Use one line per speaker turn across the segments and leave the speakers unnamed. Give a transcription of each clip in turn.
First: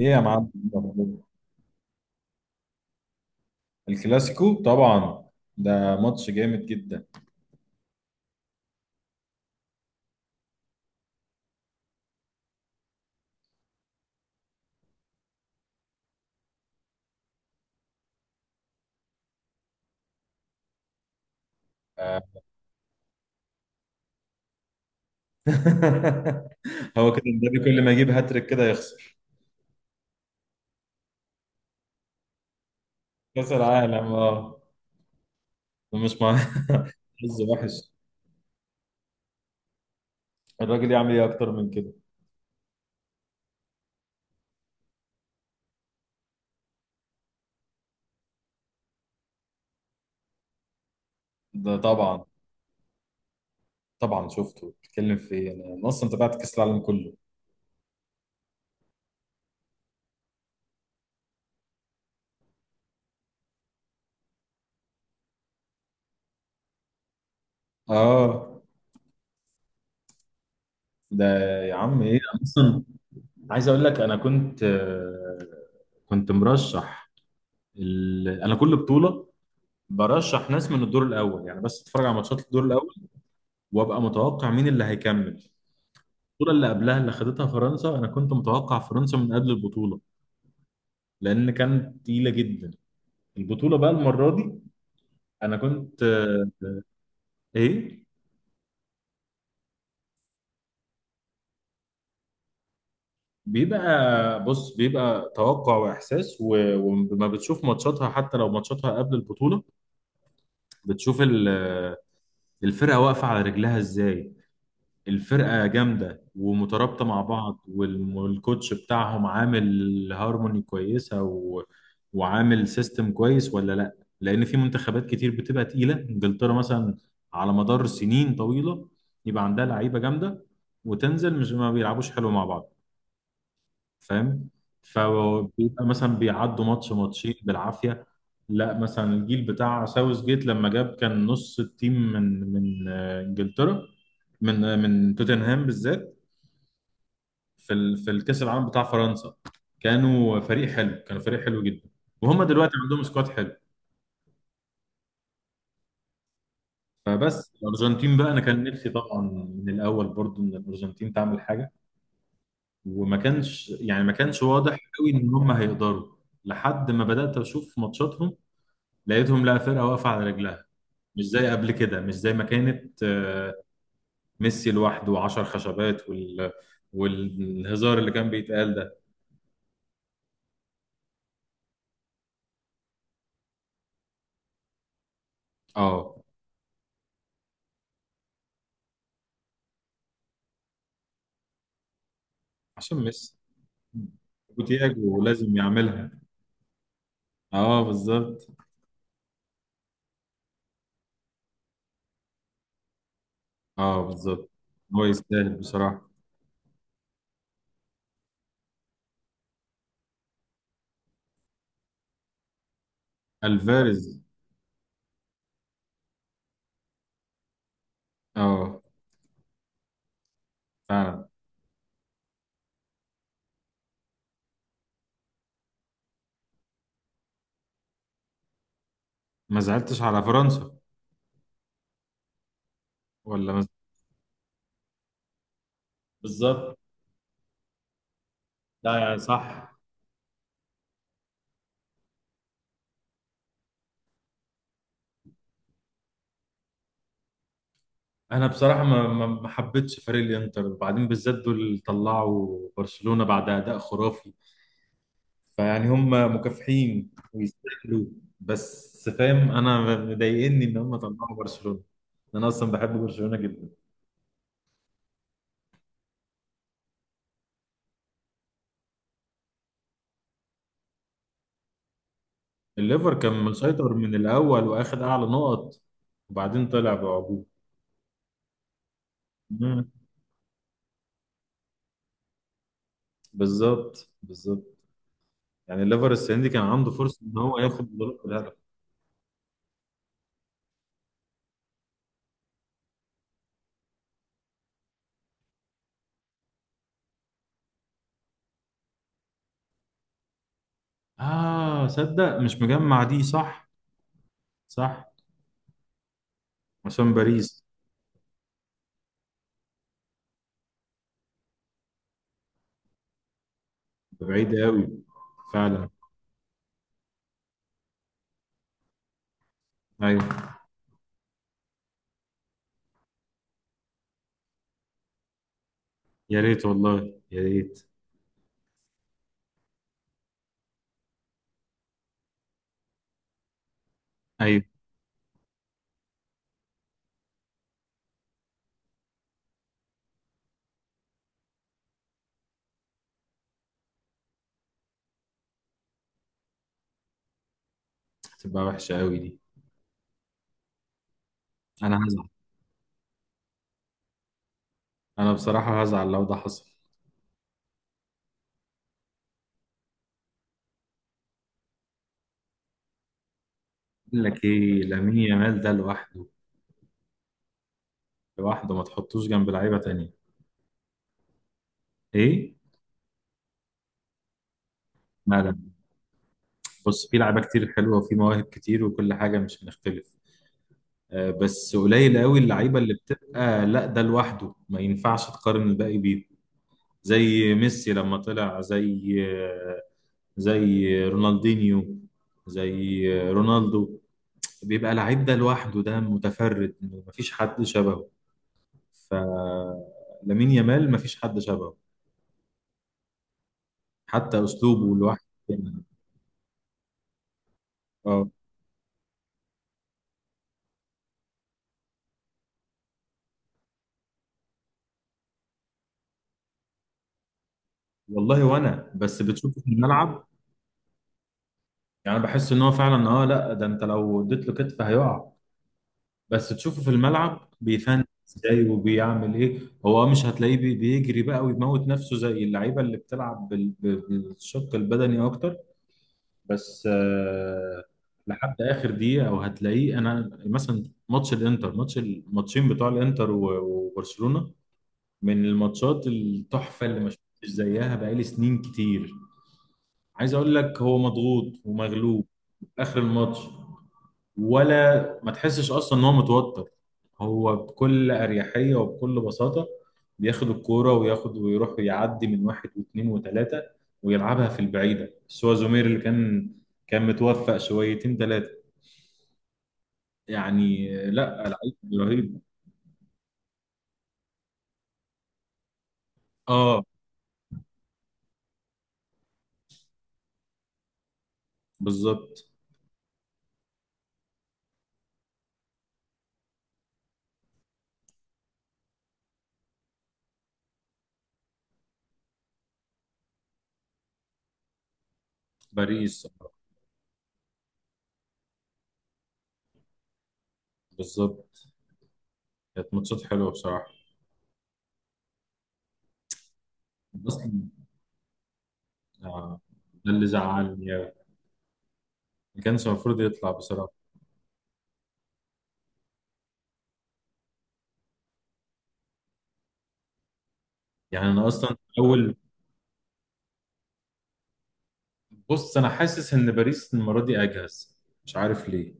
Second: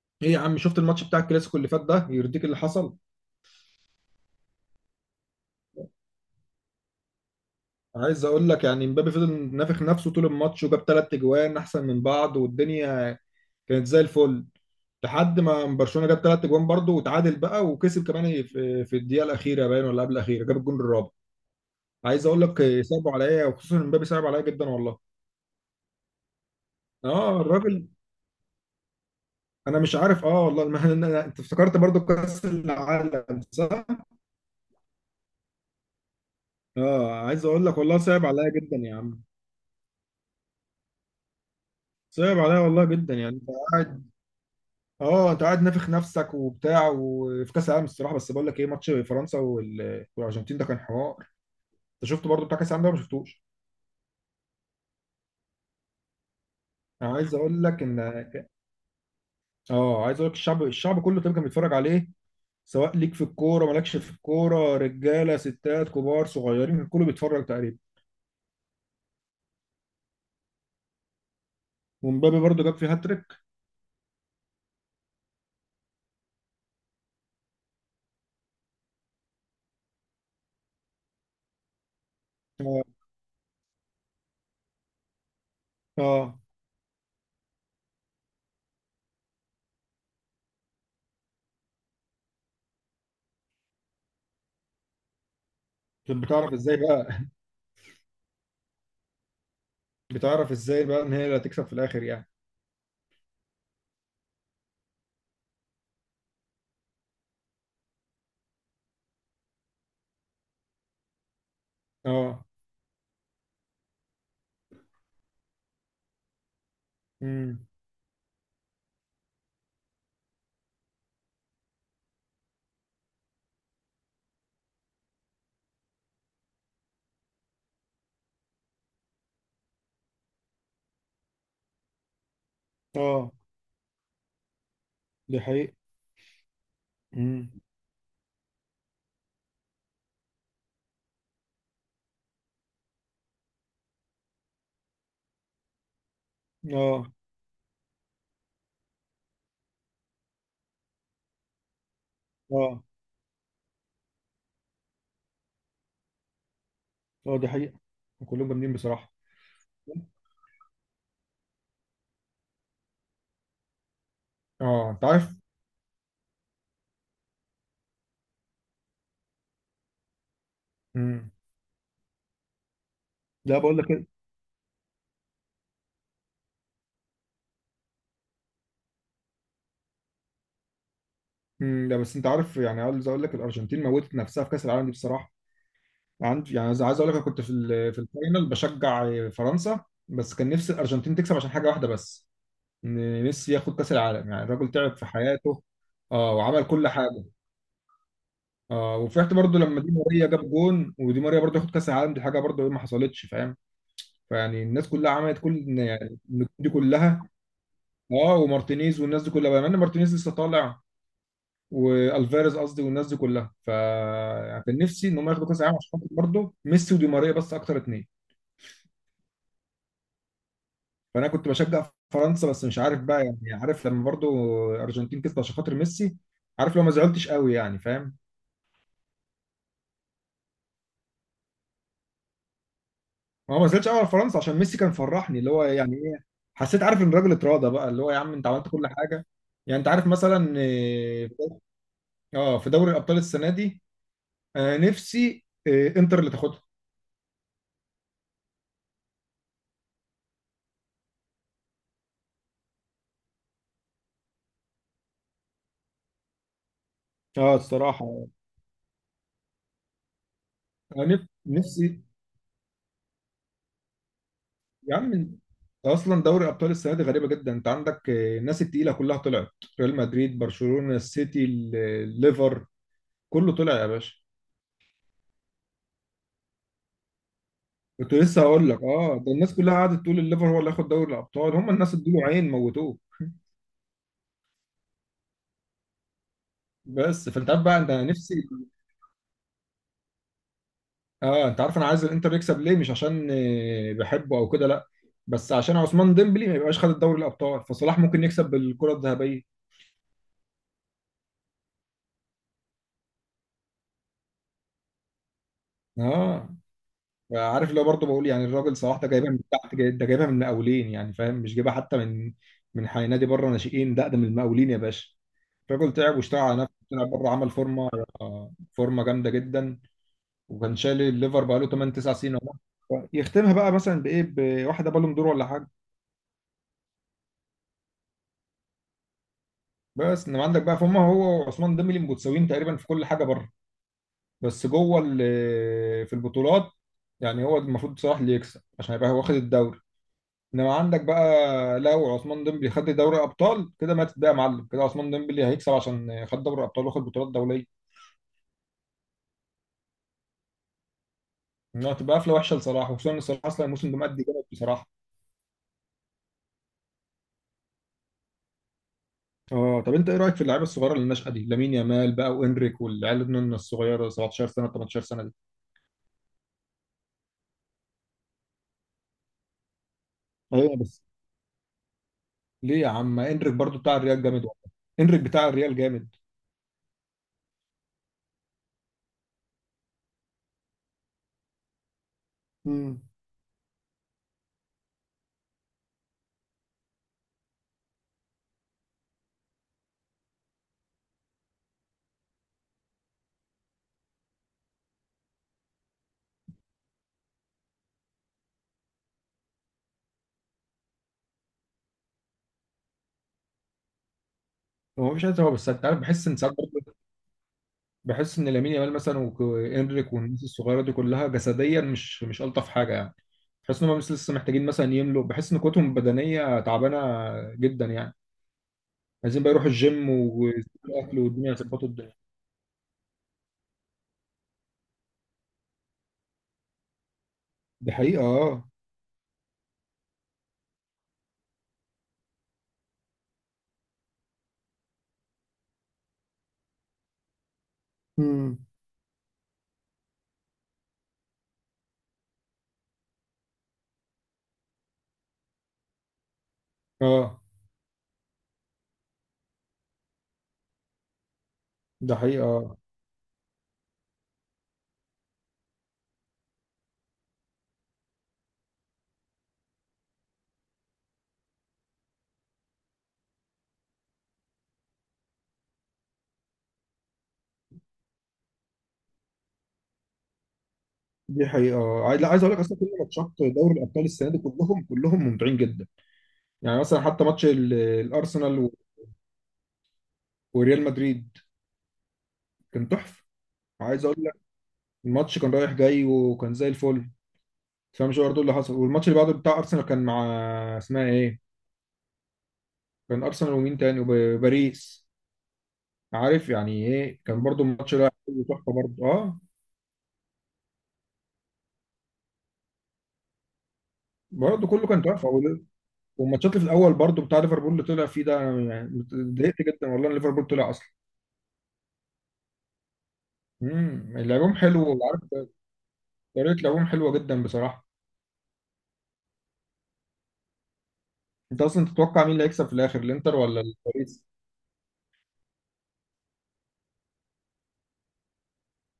ايه يا
ايه يا عم، شفت الماتش بتاع
معلم.
الكلاسيكو اللي فات ده؟ يرضيك اللي حصل؟
الكلاسيكو طبعا. ده ماتش جامد جدا.
عايز اقول لك يعني مبابي فضل نافخ نفسه طول الماتش وجاب ثلاث اجوان احسن من بعض، والدنيا كانت زي الفل. لحد ما برشلونة جاب ثلاث اجوان برضه وتعادل بقى، وكسب كمان في الدقيقة الأخيرة، باين ولا قبل الأخيرة جاب الجون الرابع.
آه.
عايز اقول لك صعب عليا، وخصوصا مبابي صعب عليا جدا والله.
هو كده
اه،
النادي كل
الراجل
ما يجيب هاتريك كده يخسر.
انا مش عارف، اه والله ما أنا- أنا- انت افتكرت برضه كأس العالم
كاس
صح؟
العالم، اه. مش مع.
اه،
حظ
عايز اقول لك
وحش.
والله صعب عليا جدا يا عم.
الراجل يعمل ايه اكتر من كده؟
صعب عليا والله جدا يعني. اه، انت قاعد نافخ نفسك وبتاع، وفي كاس العالم الصراحه، بس بقول لك ايه؟ ماتش فرنسا والارجنتين ده كان حوار.
ده
انت
طبعا.
شفته برضو بتاع كاس العالم ده ولا ما شفتوش؟
طبعا شفته، بتتكلم في ايه؟ أنا اصلا تابعت كاس العالم
انا
كله.
عايز اقول لك ان اه عايز اقول لك الشعب كله تقريبا كان بيتفرج عليه. سواء ليك في الكوره مالكش في الكوره، رجاله ستات كبار صغيرين، كله بيتفرج تقريبا.
اه. ده. يا عم ايه،
ومبابي
انا
برضو جاب
اصلا
فيه هاتريك.
عايز اقول لك انا كنت، كنت مرشح. انا كل بطوله برشح ناس من الدور الاول، يعني بس اتفرج على ماتشات الدور الاول،
اه.
وابقى متوقع مين اللي هيكمل.
اه.
البطوله اللي قبلها اللي خدتها فرنسا، انا كنت متوقع فرنسا من قبل البطوله، لان كانت تقيله جدا. البطوله بقى المره دي انا كنت، آه،
بتعرف ازاي بقى
ايه.
بتعرف ازاي بقى ان هي اللي هتكسب في الاخر يعني.
بيبقى. بص، بيبقى توقع واحساس وما بتشوف ماتشاتها حتى لو ماتشاتها قبل البطوله. بتشوف
اه.
الفرقه واقفه على رجلها ازاي. الفرقة جامدة ومترابطة مع بعض،
امم.
والكوتش بتاعهم عامل هارموني كويسة وعامل سيستم كويس ولا لا. لأن في منتخبات كتير بتبقى تقيلة، إنجلترا مثلا، على مدار سنين طويلة يبقى عندها لعيبة جامدة، وتنزل مش ما بيلعبوش حلو مع بعض.
اه،
فاهم؟
دي حقيقة.
فبيبقى مثلا بيعدوا ماتش ماتشين
امم.
بالعافيه. لا مثلا الجيل بتاع ساوث جيت لما جاب، كان نص التيم من آه، انجلترا، من آه، من توتنهام بالذات.
اه.
في في الكاس العالم بتاع فرنسا. كانوا فريق حلو، كانوا فريق حلو جدا. وهم دلوقتي
اه.
عندهم سكواد حلو.
اه، دي
فبس
حقيقة،
الارجنتين بقى، انا
كلهم
كان
جامدين
نفسي
بصراحة.
طبعا من الاول برضو ان الارجنتين تعمل حاجه. وما كانش يعني ما كانش واضح
اه، انت
قوي ان
عارف.
هم هيقدروا، لحد ما بدات اشوف ماتشاتهم، لقيتهم لا فرقة واقفة على رجلها. مش
امم.
زي قبل كده، مش زي ما كانت، آه،
لا، بقول لك كده.
ميسي لوحده وعشر خشبات والهزار اللي كان بيتقال ده.
امم. لا، بس انت عارف يعني، عايز اقول لك الارجنتين موتت نفسها في كاس العالم دي بصراحة.
اه.
عندي يعني عايز اقول لك، انا كنت في الفاينل بشجع فرنسا، بس كان نفسي الارجنتين تكسب عشان حاجة واحدة بس،
عشان
ان
ميسي
ميسي ياخد كاس العالم، يعني الراجل تعب في
وتياجو لازم
حياته.
يعملها.
اه، وعمل كل حاجة.
اه بالظبط.
اه، وفرحت برضو لما دي ماريا جاب جون، ودي ماريا برضو ياخد كاس العالم، دي حاجة برضو ما حصلتش فاهم.
اه بالظبط.
فيعني الناس
هو
كلها عملت
يستاهل
كل،
بصراحة.
يعني النجوم دي كلها. اه، ومارتينيز والناس دي كلها، بما ان مارتينيز لسه طالع، والفاريز قصدي والناس دي كلها، ف
الفاريز.
يعني كان نفسي ان هم ياخدوا كاس العالم عشان خاطر برضه ميسي ودي ماريا، بس اكتر اتنين.
اه. فعلا.
فانا كنت بشجع فرنسا، بس مش عارف بقى يعني، عارف لما برضه الارجنتين كسبت عشان خاطر ميسي، عارف لو ما زعلتش قوي يعني فاهم.
ما زعلتش على فرنسا ولا
ما هو
ما.
ما زعلتش قوي على فرنسا عشان ميسي كان فرحني، اللي هو يعني ايه،
بالظبط.
حسيت عارف ان الراجل اتراضى بقى، اللي هو يا عم انت عملت كل
لا يعني
حاجه.
صح.
يعني انت عارف مثلا. اه. اه، في دوري الابطال السنه دي، نفسي انتر اللي تاخدها.
انا بصراحة ما حبيتش فريق الانتر، وبعدين بالذات دول اللي طلعوا برشلونة بعد اداء خرافي. فيعني هم مكافحين
اه
ويستاهلوا.
الصراحة.
بس فاهم، انا مضايقني ان هم
انا نف-
طلعوا برشلونه.
نفسي
انا اصلا بحب برشلونه جدا.
يا عم انت، اصلا دوري ابطال السنه دي غريبه جدا، انت عندك الناس التقيله كلها طلعت. ريال مدريد، برشلونه، السيتي، الليفر،
الليفر كان
كله طلع يا
مسيطر
باشا.
من الاول، واخد اعلى نقط. وبعدين طلع بعجوبه.
كنت لسه هقول لك، اه ده الناس كلها
مم.
قعدت تقول الليفر هو اللي هياخد دوري الابطال، هم الناس ادوا له عين موتوه.
بالظبط بالظبط. يعني الليفر السنه دي كان عنده فرصه
بس
ان
فانت
هو
عارف بقى، انت
ياخد بطوله
نفسي.
الهدف.
اه، انت عارف انا عايز الانتر يكسب ليه؟ مش عشان بحبه او كده لا، بس عشان عثمان ديمبلي ما يبقاش خد الدوري الابطال، فصلاح ممكن يكسب بالكره الذهبيه.
اه صدق، مش مجمع دي صح. صح.
اه.
عشان باريس.
عارف اللي هو برضه بقول، يعني الراجل صلاح ده جايبها من تحت، ده جايبها من المقاولين يعني فاهم، مش جايبها حتى من من نادي بره ناشئين، ده ده من
بعيد
المقاولين يا
قوي.
باشا.
فعلا.
الراجل تعب واشتغل على نفسه، طلع بره عمل فورمه، فورمه جامده جدا.
ايوه.
وكان شايل الليفر بقى له 8 9 سنين. اهو يختمها بقى مثلا بايه، بواحده بالون دور ولا حاجه.
يا ريت والله يا ريت.
بس انما عندك بقى فهم، هو وعثمان ديمبلي متساويين تقريبا في كل حاجه بره،
ايوه.
بس جوه في البطولات. يعني هو المفروض صلاح اللي يكسب عشان يبقى هو واخد الدوري. انما عندك بقى، لو عثمان ديمبلي خد دوري ابطال كده ماتت بقى يا معلم، كده عثمان ديمبلي هيكسب عشان خد دوري ابطال واخد بطولات دوليه.
هتبقى وحشه قوي دي.
انها
انا
تبقى
هزعل.
قفله وحشه لصلاح، وخصوصا ان صلاح اصلا الموسم ده مادي جامد بصراحه.
انا بصراحه هزعل لو ده حصل.
اه، طب انت ايه رايك في اللعيبه الصغيره اللي الناشئه دي، لامين يامال بقى وانريك والعيال النن الصغيره،
اقول لك
17 سنه
ايه،
18
لامين
سنه دي؟
يامال ده لوحده، لوحده ما تحطوش جنب لعيبه تانية.
ايوه بس،
ايه.
ليه يا عم؟ انريك برضو بتاع الريال جامد والله، انريك
لا
بتاع
لا.
الريال جامد.
بص، في لعيبه كتير حلوه، وفي مواهب كتير، وكل حاجه مش هنختلف. آه، بس قليل قوي اللعيبه اللي
امم.
بتبقى لا ده لوحده، ما ينفعش تقارن الباقي بيه. زي ميسي لما طلع، زي آه، زي رونالدينيو، زي آه، رونالدو. بيبقى لعيب ده لوحده ده متفرد، مفيش حد شبهه. فلامين يامال مفيش حد شبهه، حتى اسلوبه
هو
لوحده
مش عايز، هو بس
يعني.
انت عارف، بحس ان ساعات
اه
بحس ان لامين يامال مثلا وانريك والناس الصغيره دي كلها جسديا، مش مش الطف حاجه يعني. بحس ان هم بس لسه محتاجين مثلا يملوا، بحس ان قوتهم البدنيه تعبانه جدا يعني.
والله. وانا بس
عايزين بقى
بتشوفه
يروحوا
في
الجيم
الملعب،
والاكل والدنيا، يظبطوا الدنيا.
يعني بحس ان هو فعلا، اه لا ده انت لو اديت له كتف هيقع، بس تشوفه في الملعب
دي
بيفن
حقيقه اه.
ازاي وبيعمل ايه. هو آه، مش هتلاقيه بيجري بقى ويموت نفسه زي اللعيبه اللي بتلعب بالشق البدني اكتر، بس آه لحد
امم.
اخر دقيقه وهتلاقيه. انا مثلا ماتش الانتر، ماتش الماتشين بتوع الانتر وبرشلونه، من الماتشات التحفة اللي ما
اه،
شفتش زيها بقالي سنين كتير. عايز اقول لك، هو مضغوط
ده
ومغلوب
حقيقه آه.
اخر الماتش، ولا ما تحسش اصلا ان هو متوتر. هو بكل اريحية وبكل بساطة بياخد الكورة وياخد ويروح ويعدي من واحد واثنين وثلاثة، ويلعبها في البعيدة. بس هو زومير اللي كان، كان متوفق شويتين ثلاثة، يعني
دي
لا لعيب
حقيقه آه. عايز، لا
رهيب.
عايز اقول لك اصلا كل ماتشات دوري الابطال السنه دي كلهم، كلهم ممتعين جدا. يعني
اه
مثلا حتى ماتش الارسنال وريال مدريد،
بالظبط.
كان تحفه. عايز اقول لك، الماتش كان رايح جاي وكان زي الفل. تفهمش برضه اللي حصل. والماتش اللي بعده بتاع ارسنال كان مع، اسمها ايه، كان ارسنال ومين تاني؟ وباريس.
باريس.
عارف يعني ايه، كان برضه الماتش ده كله تحفه برضه اه.
بالظبط. كانت ماتشات حلوة بصراحة.
برضه كله كان تحفه، والماتشات اللي في الاول برضه
بس
بتاع ليفربول اللي طلع فيه ده، أنا يعني
آه،
اتضايقت جدا والله
ده
ان
اللي
ليفربول طلع اصلا.
زعلني أوي. ما كانش المفروض يطلع بصراحة.
امم. لعبهم حلو وعارف، طريقه لعبهم حلوه جدا بصراحه.
يعني أنا
انت
أصلا
اصلا تتوقع مين
أول.
اللي هيكسب في الاخر، الانتر ولا باريس؟
بص، أنا حاسس إن باريس المرة دي أجهز، مش عارف ليه.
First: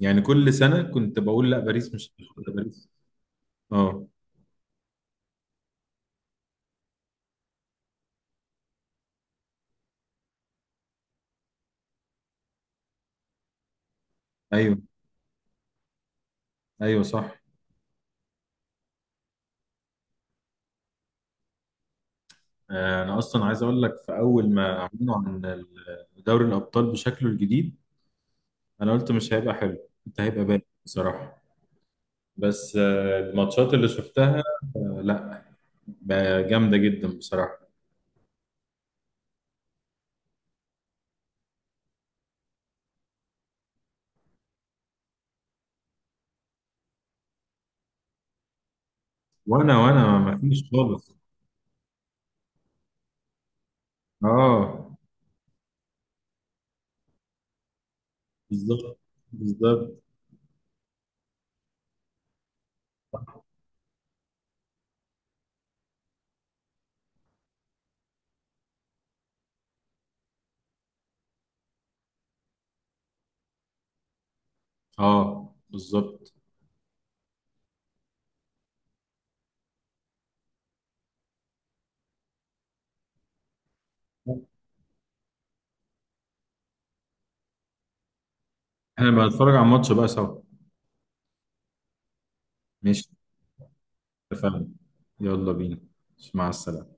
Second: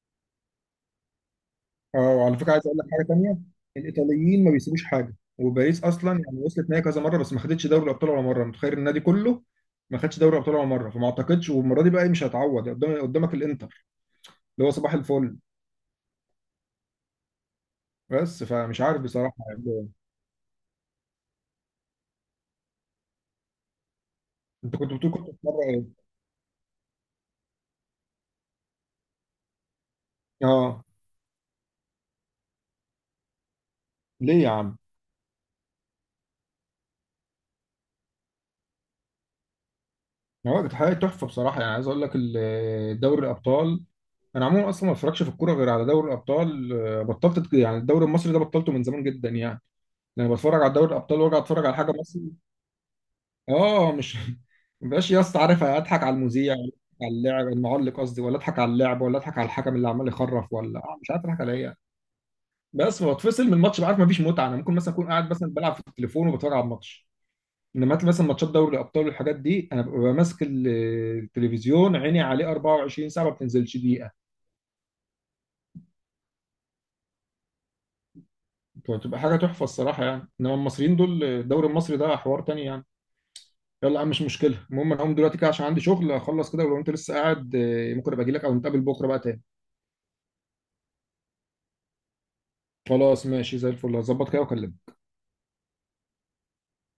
يعني كل سنة كنت بقول لا باريس مش
اه، وعلى
هتاخد
فكره
لا
عايز اقول لك
باريس.
حاجه تانيه.
أه.
الايطاليين ما بيسيبوش حاجه، وباريس اصلا يعني وصلت نهائي كذا مره بس ما خدتش دوري الابطال ولا مره، متخيل النادي كله ما خدش دوري الابطال ولا مره. فما اعتقدش والمره دي بقى إيه، مش هتعوض، قدامك الانتر اللي هو
أيوه.
صباح الفل.
أيوه صح.
بس فمش عارف بصراحه يعني.
آه، أنا أصلا عايز أقول لك، في أول
انت
ما
كنت بتقول
أعلنوا
كنت
عن
بتتفرج ايه؟
دوري الأبطال بشكله الجديد، أنا قلت مش هيبقى حلو، كنت هيبقى باين
اه.
بصراحة. بس آه، الماتشات اللي شفتها،
ليه يا عم؟
آه، لا، بقى جامدة جدا بصراحة.
هو كانت حاجه تحفه بصراحه، يعني عايز اقول لك دوري الابطال، انا عموما اصلا ما بتفرجش في الكوره غير على دوري الابطال، بطلت يعني الدوري المصري ده بطلته من زمان جدا يعني.
وأنا
لما
ما
بتفرج
فيش
على دوري
خالص.
الابطال وارجع اتفرج على حاجه مصري، اه مش
أه
مبقاش يا اسطى عارف اضحك على المذيع، ولا أضحك على اللاعب المعلق قصدي، ولا اضحك على
بالظبط
اللاعب، ولا اضحك على الحكم اللي
بالظبط.
عمال يخرف، ولا آه مش عارف اضحك على ايه يعني. بس بتفصل من الماتش، بعرف مفيش متعه. انا ممكن مثلا اكون قاعد مثلا بلعب في التليفون وبتفرج على الماتش. انما مثلا ماتشات دوري الابطال والحاجات دي انا ببقى ماسك التلفزيون، عيني عليه 24 ساعه ما بتنزلش دقيقه.
اه بالظبط.
بتبقى حاجه تحفه الصراحه يعني. انما المصريين دول، الدوري المصري ده حوار تاني يعني. يلا يا عم، مش مشكله. المهم انا هقوم دلوقتي كده عشان عندي شغل اخلص كده، ولو انت لسه قاعد ممكن ابقى اجي لك او نتقابل بكره
احنا
بقى
بقى
تاني.
نتفرج على الماتش بقى سوا. ماشي.
خلاص ماشي، زي الفل، هظبط كده
اتفقنا.
واكلمك.
يلا بينا. مع السلامة.